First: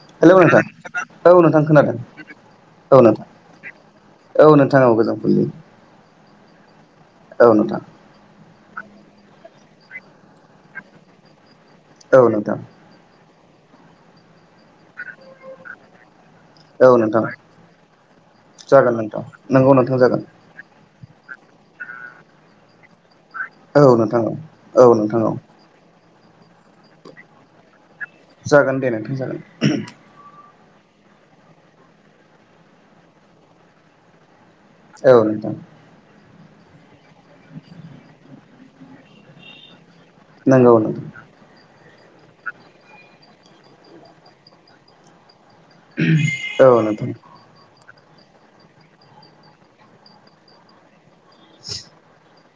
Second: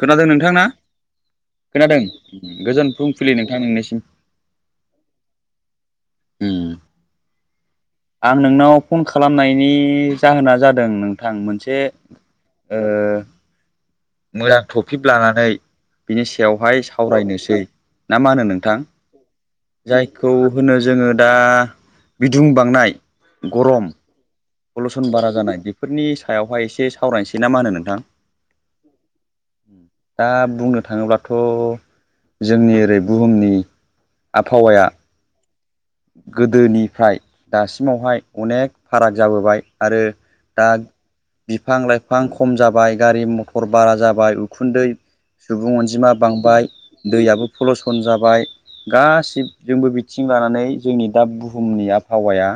खोनादों हेलौ ना? नोंथां औ नोंथां खोनादों गोजोन औ नोंथां फुंबिलि औ नोंथाङाव गोजों फुंबिलि हम औ नोंथां आं नोंनाव फन खालामनायनि जाहोना जादों नोंथां मोनसे औ नोंथां जे ओ मोजां टपिक लानानै बिनि सायावहाय औ नोंथां सावरायनोसै ना मा होनो नोंथां जागोन नंगौ नोंथां जागोन जायखौ होनो जोङो दा बिदुं बांनाय गरम औ नोंथां औ पलुसन नोंथां बारा औ जानाय बेफोरनि सायावहाय एसे सावरायनोसै ना मा होनो नोंथां? जागोन दे नोंथां जागोन। दा बुंनो थाङोब्लाथ' जोंनि ओरै बुहुमनि आबहावाया औ नोंथां। गोदोनिफ्राय दासिमावहाय अनेक फाराग जाबोबाय। आरो दा नंगौ नोंथां बिफां-लाइफां बिफां खम जाबाय, गारि मथर बारा जाबाय, उखुन्दै सुबुं अनजिमा बांबाय, औ नोंथां दैयाबो फलुस सन जाबाय गासिब जोंबो बिथिं लानानै जोंनि दा बुहुमनि आबहावाया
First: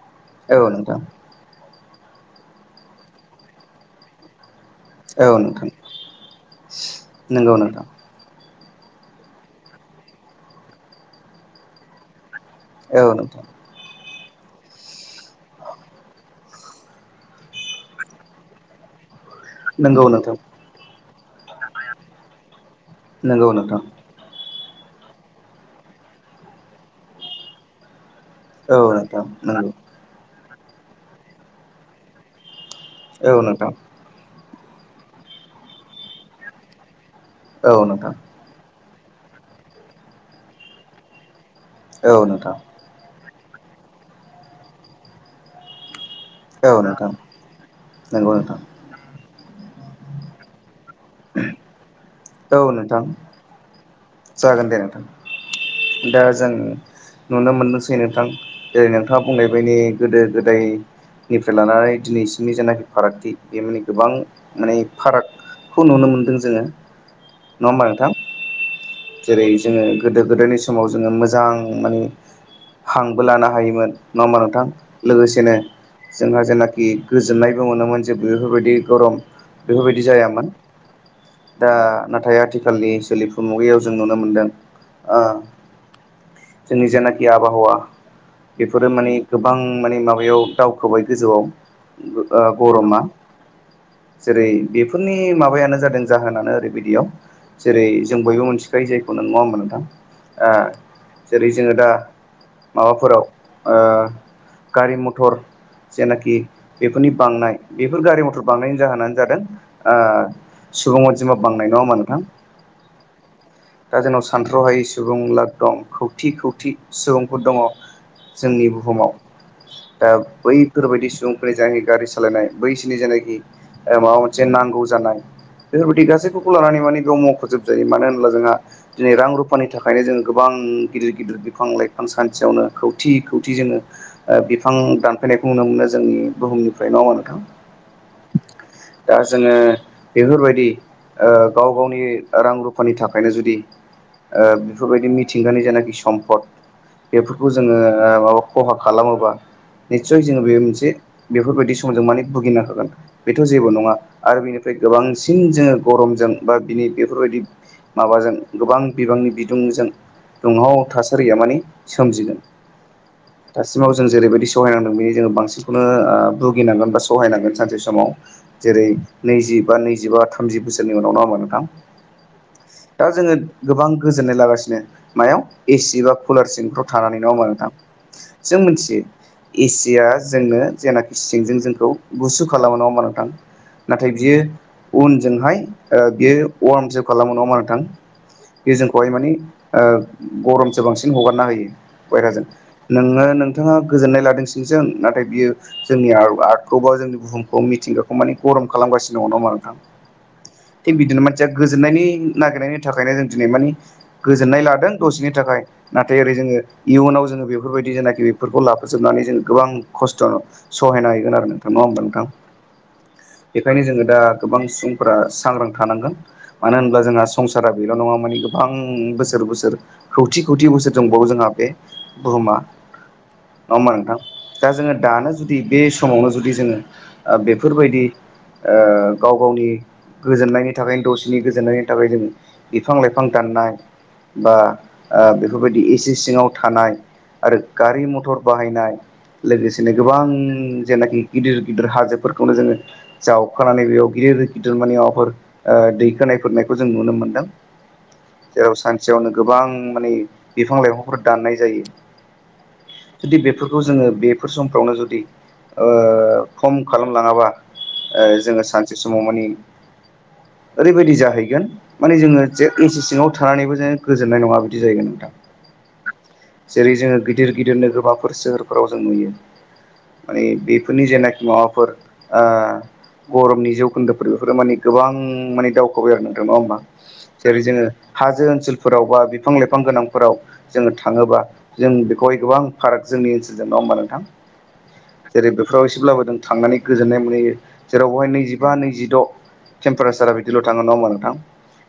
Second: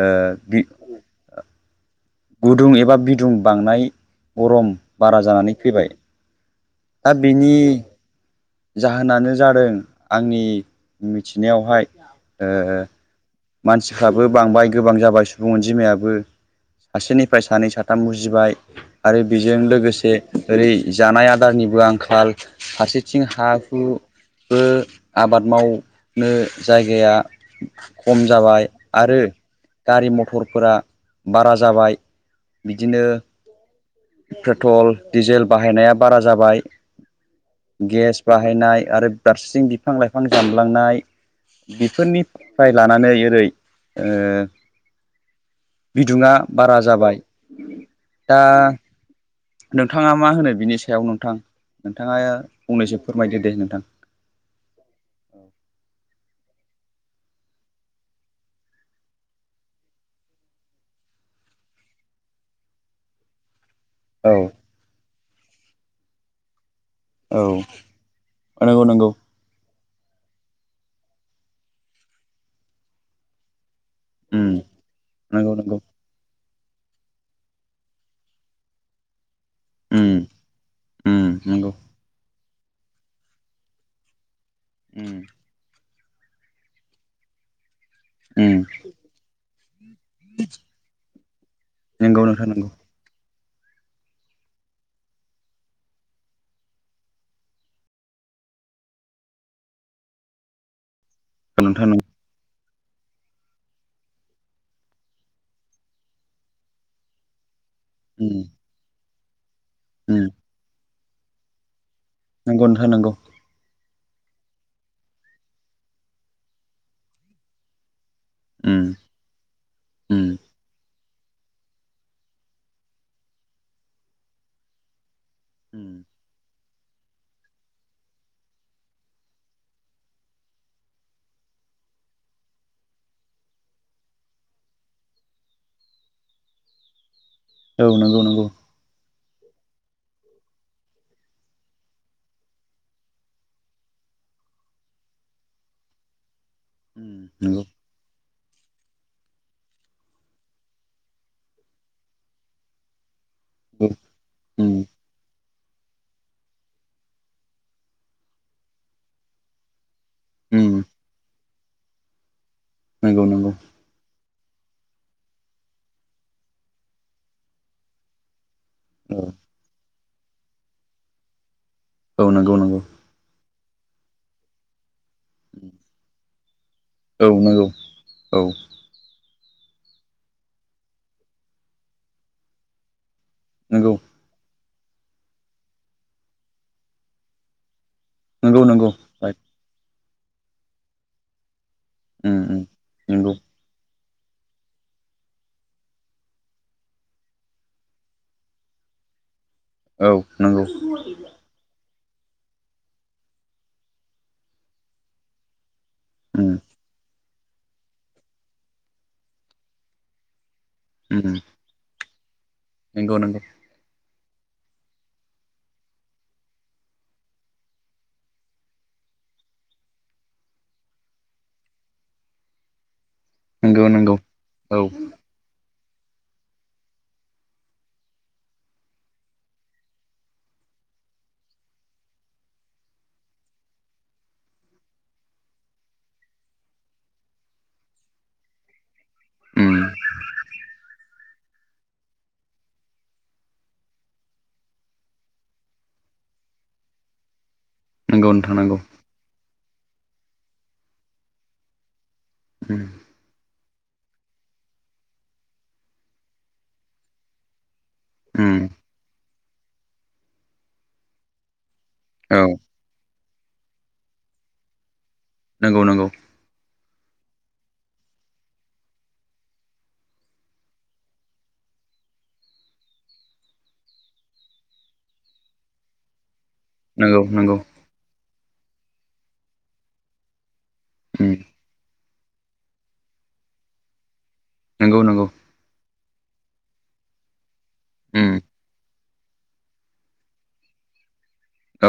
ओ बि औ नोंथां गुदुं एबा बिदुं बांनाय गरम बारा जानानै फैबाय। दा नोंगौ बेनि नोंथां। जाहोनानो जादों आंनि मिथिनायावहाय ओ औ नोंथां। मानसिफ्राबो बांबाय गोबां जाबाय सुबुं अनजिमायाबो सासेनिफ्राय सानै साथाम उजिबाय आरो बेजों नंगौ लोगोसे नोंथां ओरै जानाय आदारनिबो आंखाल फारसेथिं नंगौ हा- हु नोंथां बो आबाद मावनो जायगाया खम जाबाय औ आरो नोंथां नंगौ गारि मथरफोरा बारा जाबाय। बिदिनो औ नोंथां। पेट्रल, डिजेल बाहायनाया बारा जाबाय। औ नोंथां गेस बाहायनाय आरो फारसेथिं बिफां-लाइफां जामलांनाय औ नोंथां बेफोरनिफ्राय लानानै ओरै ओ बिदुङा बारा औ नोंथां जाबाय। नंगौ दा नोंथां नोंथाङा मा होनो बेनिस सायाव नोंथां? नोंथाङा औ नोंथां फंनैसो फोरमायदो दे नोंथां। जागोन दे नोंथां। दा जों नुनो मोनदोंसै नोंथां जेरै नोंथाङा बुंनाय बायदि गोदो गोदाय निफ्राय लानानै दिनैसिमनि जेनाखि फारागथि बे माने गोबां औ माने फारागखौ नुनो मोनदों जोंङो। औ नोंगौ नंगौ। जेरै- जोंङो गोदो-गोदायनि समाव जोंङो मोजां माने हांबो लानो हायोमोन। नङा होमबा उम नोंथां नंगौ लोगोसेनो नंगौ जोंहा जेना गोजोननायबो मोनोमोन जे बेफोरबायदि गरम बेफोरबायदि उम जायामोन। उम नंगौ दा नाथाय आथिखालनि सोलिफु मुगायाव जों नुनो मोनदों। ओ उम जोंनि जेनाखि आबहावा उम बेफोरो माने गोबां माने माबायाव दावखोबाय गोजौआव नंगौ ओ नोंथां नंगौ गर'मा [inaudible] जेरै- बेफोरनि माबायानो जादों जाहोनानो ओरैबायदियाव जेरै- जों बयबो मोन्थियो जाय जायखौ नों मावा नङा होनोबा नोंथां। जेरै जोंङो नोंथां दा नंगौ माबाफोराव ओ गारि मथर जेनाखि बेफोरनि बांनाय बेफोर गारि उम मथर बांनायनि जाहोनानो जादों सुबुं ओ अनजिमा बांनाय नङा होनबा नोंथां। नगौ नोथां नंगौ। दा जोंनाव सानथ्र'हायै सुबुं लाख दं खौथि-खौथि सुबुंफोर दङ। जोंनि उम बुहुमाव दा। उम बैफोरबायदि सुबुंफोरनि जायनाखि गारि सालायनाय बैसिनि जेनाखि माबा मोनसे नांगौ जानाय उम बेफोरबायदि गासैफोरखौ लानानै माने बेयाव मखजोबजायो मानो होनो होमबा जोंहा दिनै रां रुफानि थाखायनो जों गोबां गिदिर गिदिर बिफां लाइफां सान्थियावनो खौथि खौथि जोङो ओ बिफां दानफायनायखौ नुनो मोनो जोंनि बुहुमनिफ्राय नङाओबा नोंथां? औ नंगौ नंगौ। दा जोङो बेफोरबायदि ओ गाव गावनि रां रु फोरनि थाखायनो जुदि ओ बेफोरबायदि मिथिंगानि जेनाखि सम्पद उम बेफोरखौ नंगौ जोङो ओ मा खहा खालामोबा निस्सय जोङो बे मोनसे बेफोरबायदि समाव जों माने भुगिनो हागोन। बेथ' जेबो नंगौ नङा आरो बिनिफ्राय उम गोबांसिन जोङो गरमजों बा बिनि बेफोरबायदि माबाजों गोबां बिबांनि बिदुंजों उम दुंहाव थासारिया माने सोमजिगोन नंगौ नंगौ दासिमाव जों जेरैबायदि सहायनांदों बिनि जोङो बांसिनखौनो ओ भुगिनांगोन बा सहायनांगोन सानसे समाव। जेरै औ नैजि बा नैजिबा थामजि बोसोरनि उनावनहा नङा ओमबा नोंथां। औ नंगौ नंगौ। दा जोङो गोबां गोजोननाय लागासिनो मायाव एसि बा कुलार सिंफ्राव थानानै औ नङाहोमबा नंगौ नोंथां? औ जों मिथियो एसिया जोंनो जेनाखि सिंजों जोंखौ गुसु खालामो नङाहोमबा नोंथां? नंगौ नाथाय बियो उनजोंहाय ओ बियो वार्मसो खालामो नङा होमबा नोंथां? नंगौ बे नंगौ जोंखौहाय माने राइट ओ गरमसो बांसिन हगारना होयो। उम बाहेराजों उम नोङो नंगौ नोंथाङा गोजोननाय लादों सिंजों नाथाय बियो जोंनि आ-आर्टखौ बा जोंनि बुहुमखौ मिथिंगाखौ माने गरम खालाम गासिनो दङ नङा होम औ नंगौ। नायनि नागिरनायनि थाखायनो जों दिनै मानि गोजोननाय लादों दसेनि थाखाय। नाथाय ओरै उम जोङो इयुनाव जोङो बेफोरबायदि जेनाखि बेफोरखौ लाफाजोबनानै जों गोबां खस्थ' सहायना उम हैगोन आरो नोंथां नङा होमबा नोंथां नंगौ नंगौ बेखायनो जोङो दा गोबां सुबुंफोरा सांग्रां थानांगोन। मानो होनब्ला जोंहा संसारा बेल' नङा माने गोबां बोसोर बोसोर खौथि खौथि बोसोर दोंबावो जोंहा बे बुहुमा नंगौ नङाहोमबा नंगौ नोंथां? दा औ जोङो दानो जुदि बे समावनो जुदि जोङो ओ बेफोरबायदि ओ गाव गावनि गोजोननायनि थाखायनो दसे नि गोजोननायनि थाखाय जों बिफां-लाइफां दाननाय बा ओ बेफोरबायदि एसि सिङाव थानाय आरो गारि-मथर बाहायनाय उम लोगोसेनो गोबां जेनाखि गिदिर गिदिर हाजोफोरखौनो जोङो जावखानानै बेयाव गिदिर गिदिर माने माबाफोर ओ दै होनायफोरनायखौ जों नुनो मोनदों नंगौ नोंथां जेराव नंगौ सानसेयावनो गोबां मानि बिफां-लाइफांखौ दाननाय जायो। उम जुदि बेफोर खौ जोङो बेफोर समफ्रावनो जुदि ओ खम खालामलाङाबा ओ उम जोङो सानसे समाव मानि ओरैबायदि जाहैगोन माने औ जोङो जे ऐसि सिङाव थानानैबो जोङो गोजोननाय नङा बिदि जाहैगोन नोंथां। नंगौ नंगौ। जेरै जोङो गिदिर गिदिरनो नोगोरमाफोर सोहोरफोराव जों नुयो। माने बेफोरनि जेनाखि माबाफोर ओ गरमनि जौखोन्दोफोर बेफोरो माने गोबां माने दावखौबाय आरो नोंथां। नङाहोमबा? नंगौ नंगौ जेरै जोङो हाजो ओनसोलफोरावबा बिफां-लाइफां गोनांफोराव जोङो उम थाङोबा जों बेखौहाय गोबां फाराग जोंनि ओनसोलजों नङा होनबा नोंथां? नंगौ नंगौ जेरै बेफोराव एसेब्लाबो जों थांनानै गोजोननाय मोनहैयो जेराव बेवहाय उम नैजिबा नैजिद' टेमपारेचारा बिदिल' थाङो नङाहोमबा नोंथां?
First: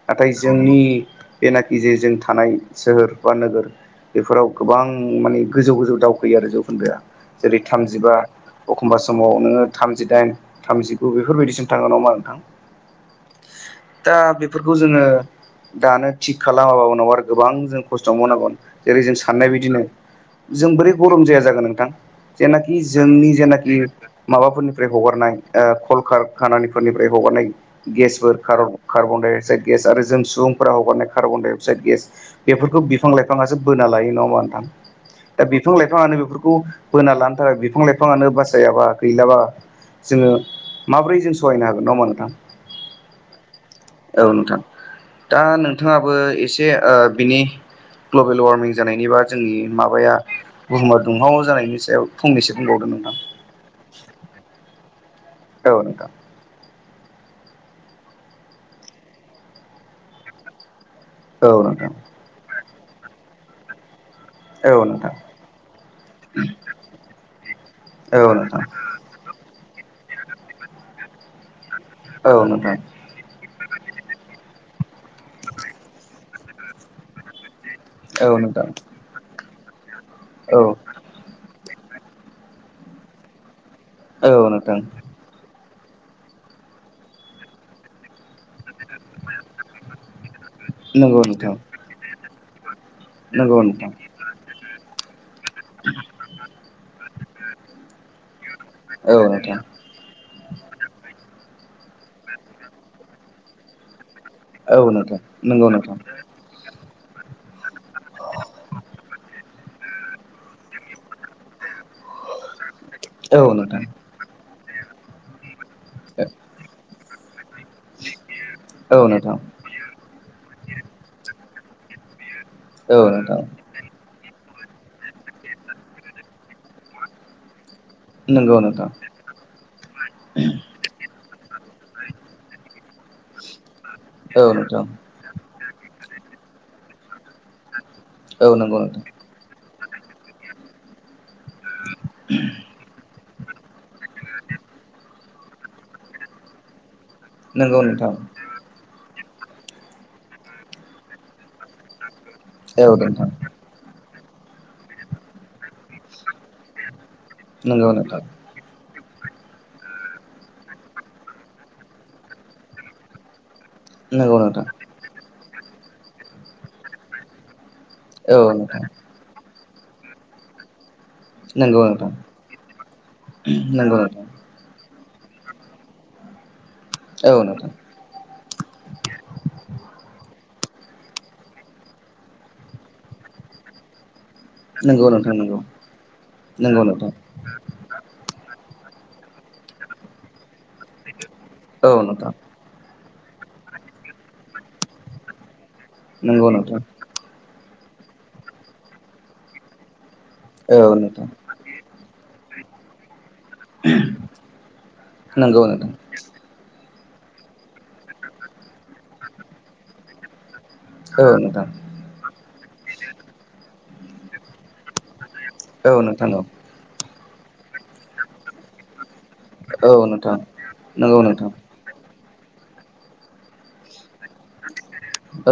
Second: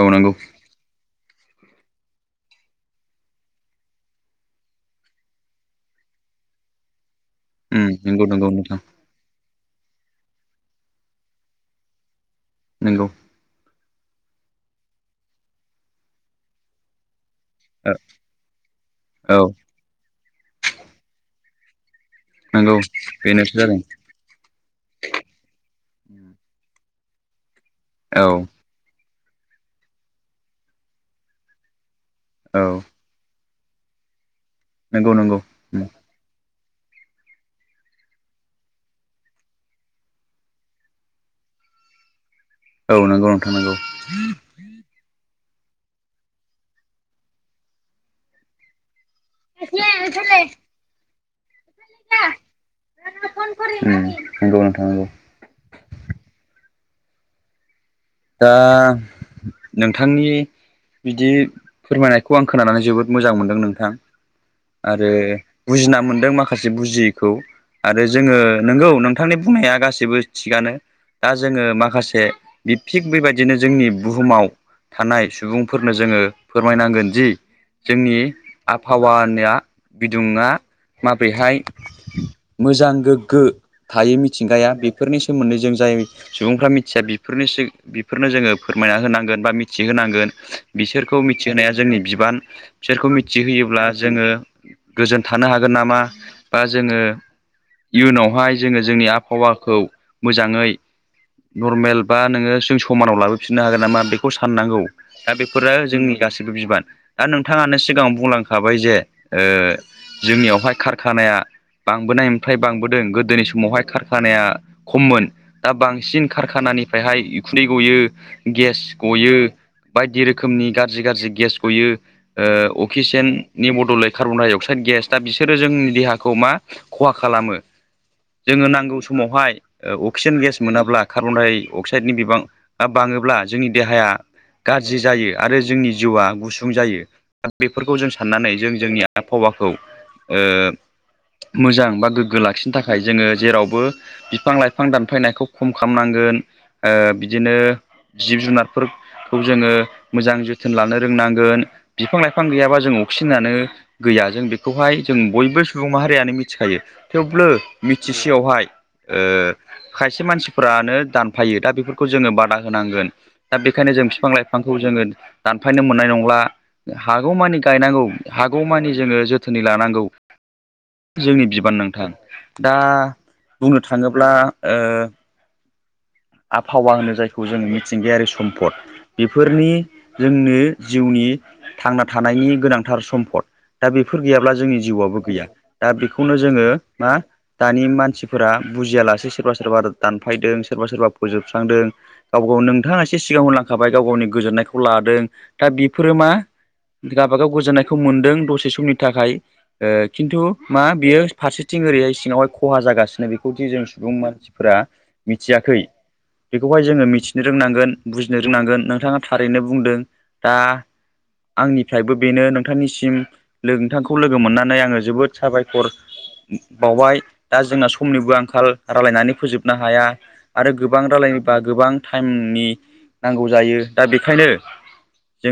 औ नाथाय नंगौ जोंनि एनाखि जे जों थानाय सोहोर बा नोगोर बेफोराव गोबां माने गोजौ गोजौ दावखैयो आरो जौखोन्दोआ। जेरै उम थामजिबा नंगौ नंगौ नोंथां एखमबा समाव नोंङो थामजिदाइन थामजिगु बेफोरबायदिसिम थांङो नंङा होमबा नोंथां? नंगौ। दा बेफोरखौ जोंङो दानो थिग खालामाबा उनाव आरो गोबां जों ओ खस्थ' मावनांगोन जेरै जों औ साननाय बायदिनो जों बोरै गरम जाया जागोन नोंथां? नंगौ जेनाखि जोंनि बेनोसो जेनाखि जादों माबाफोरनिफ्राय हगारनाय ओ कलकारखानानि फोरनिफ्राय हगारनाय औ गेसफोर कारन कार्बन दाइअक्साइड गेस आरो जों सुबुंफोरा हगारनाय कार्बनदाइ अक्साइड गेस औ बेफोरखौ बिफां लाइफांआसो बोना लायो नंङा होमबा नोंथां? नंगौ नंगौ दा बिफां लाइफांआनो बेफोरखौ बोना लानो थाखाय बिफां लाइफांआनो बासाइयाबा गैलाबा। जोंङो माब्रै जों सहायनो हागोन नंङा होमबा नोंथां? औ नंगौ नोंथां नोंगौ। औ नोंथां दा नोंथांङाबो एसे ओ बिनि ग्लबेल वारमिं जानायनि बा जोंनि उम माबा आ बुहुमा दुंहाव जानायनि सायाव फंनैसो बुंबावदो नोंथां। नंगौ नोंथां नंगौ औ नोंथां। दा नोंथांनि बिदि औ नोंथां फोरमायनायखौ आं खो खोनानानै जोबोद मोजां मोनदों नोंथां। औ आरो नोंथां बुजिना मोनदों माखासे बुजियैखौ। आरो औ जोंङो नोंथां नंगौ नोंथांनि बुंनाया गासैबो थिगानो दा जोंङो माख औ नोंथां। बेबायदिनो जोंनि बुहुमाव थानाय सुबुंफोरनो जोंङो फोरमायनांगोन दि जोंनि औ नोंथां आबहावानि आ बिदुं आ औ माब्रैहाय मोजां गोग्गो थायो औ मिथिंगाया नोंथां बेफोरनि सोमोन्दै जों जाय सुबुंफ्रा मिथिया बेफोरनोसो बेफोरनो जोंङो फोरमायना होनांगोन बा मिथिहोनांगोन बिसोरखौ नंगौ नोंथां मिथिहोनाया जोंनि बिबान। बिसोरखौ नंगौ मिथिहोयोब्ला नोंथां जोंङो गोजोन थानो हागोन नामा बा जोंङो इयुनावहाय जोंङो जोंनि औ नोंथां आबहावाखौ मोजांङै नरमेल बा नोंङो जों समानाव लाबोफिननो हागोन नामा? बेखौ साननांगौ औ नोंथां दा नंगौ बेफोरो नोंथां जोंनि गासिबो बिबान दा नों बिथांङानो सिगांङाव बुंलांखाबाय जे ओ जोंनियावहाय कारखानाया बांबोनाय ओमफ्राय बांबोदों औ नोंथां गोदोनि औ नोंथां समावहाय कारखानाया खममोन दा बांसिन कारखानानिफ्राइ हाइ उखुन्दै गयो गेस औ गयो नोंथां बायदि रोखोमनि गाज्रि गाज्रि गेस गयो ओ नंगौ नोंथां औ नोंथां औ अक्सिजेननि बद'लै कार्बनडाइ अक्साइड गेस दा बिसोरो जोंनि देहाखौ मा खहा खालामो नंगौ जोंङो नोंथां नांगौ समावहाय ओ अक्सिजेन गेस मोनाब्ला कार्बनडाइ अक्साइडनि बिबां आ बांङोब्ला जोंनि देहाया गाज्रि जायो आरो जोंनि जिउआ गुसुं जायो दा बे बेफोरखौ जों साननानै जों जोंनि आबहावाखौ ओ मोजां बा गोग्गो लाखिनो थाखाय जोंङो जेरावबो बिफां-लाइफां दानफायनायखौ खम खालामनांगोन ओ बिदिनो नंगौ नोंथां जिब जुनारफोर खौ जोंङो मोजां जोथोन लानो रोंनांगोन बिफां-लाइफां गैयाबा जों औ नोंथां अक्सिजेनानो गैया जों बेखौहाय जों बयबो सुबुं माहारियानो मिथिखायो थेवब्लो नंगौ नोंथां मिथिसेयावहाय ओ खायसे मानसिफ्रानो दानफायो दा बेफोरखौ जोंङो बादा होनांगोन दा बेखायनो जों नंगौ नोंथां बिफां-लाइफांखौ जोंङो दानफायनो मोननाय नंला हागौमानि गायनांगौ औ नोंथां हागौमानि जोंङो जोथोनै लानांगौ जोंनि बिबान नोंथां दा बुंनो नंगौ नोंथां थांङोब्ला ओ फावा होनो औ जायखौ जों नोंथां मिथिंगायारि सम्पद बेफोरनि जोंनो जिउनि थांना थानायनि गोनांथार सम्पद दा बे फोर गैयाब्ला जोंनि नंगौ जिउआबो नोंथां गैया नंगौ दा बेखौनो जोंङो नंगौ नोंथां मा दानि मानसिफोरा बुजियालासे सोरबा सोरबा दानफायदों सोरबा सोरबा फोजोबस्रांदों औ नोंथां गाव गाव नोंथाङा सिगाङाव होनलांखाबाय गाव- गावनि गोजोननायखौ लादों। दा बेफोरो मा नंगौ नोंथां गावबा-गाव गोजोननाय [unintelligible] मोनदों दसे समनि थाखाय ओ खिन्थु औ मा बियो। नोंथां फारसेथिं ओरैहाय सिङावहाय खहा जागासिनो बेखौदि जों सुबुं मानसिफोरा नोंगौ। मिथियाखै बेखौहाय जोङो मिथिनो रोंनांगोन, बुजिनो रोंनांगोन नोंथाङा थारैनो बुंदों दा औ नोंथां आंनिफ्रायबो बेनो नोंथांनिसिम। नोंथांखौ लोगो मोननानै आङो जोबोद साबायखर औ नोंथां बावबाय। दा जोंना समनिबो आंखाल रायलायनानै फोजोबनो औ हाया नोंथां आरो गोबां नंगौ नोंथां रायलायनोबा गोबां टाइमनि नांगौ जायो। दा बेखायनो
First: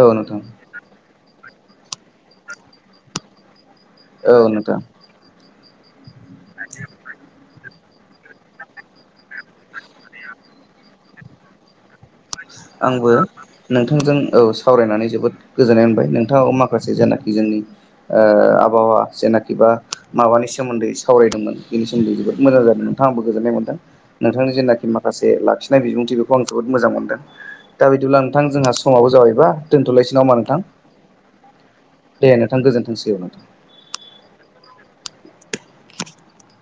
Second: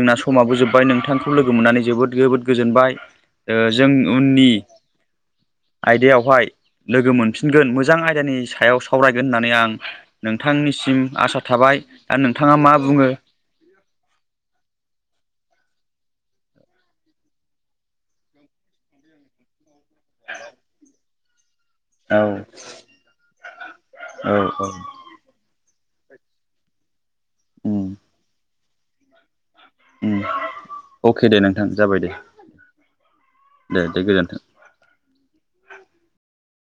औ नोंथां समाबो जोब्बाय नोंथांखौ [unintelligible] लोगो मोननानै जोबोद- जोबोद गोजोनबाय जों औ उननि नोंथां आयदायावहाय लोगो मोनफिनगोन, मोजां आयदानि सायाव सावरायगोन होननानै आं नोंथांनिसिम आसा थाबाय। दा नोंथाङा मा बुङो आंबो नोंथांजों, औ सावरायनानै जोबोद गोजोननाय मोनबाय। नोंथाङाव माखासे जेनाखि जोंनि ओ आबहावा जेनाखि बा माबानि सोमोन्दै सावरायदोंमोन। बेनि सोमोनदै औ जोबोद मोजां जादों। नोंथां आंबो गोजोन्नाय मोनदों। औ नोंथांनि औ जेनाखि माखासे लाखि [unintelligible] बिबुंथि बेखौ आं जोबोद मोजां मोनदों। दा उम बिदिब्ला नोंथां जोंहा समाबो जाबायबा दोनथ'लायसै [unintelligible] उम नोंथां। अके दे नोंथां जाबाय दे। नोंथां गोजोनथोंसै औ नोंथां। दे दे गोजोन्थों।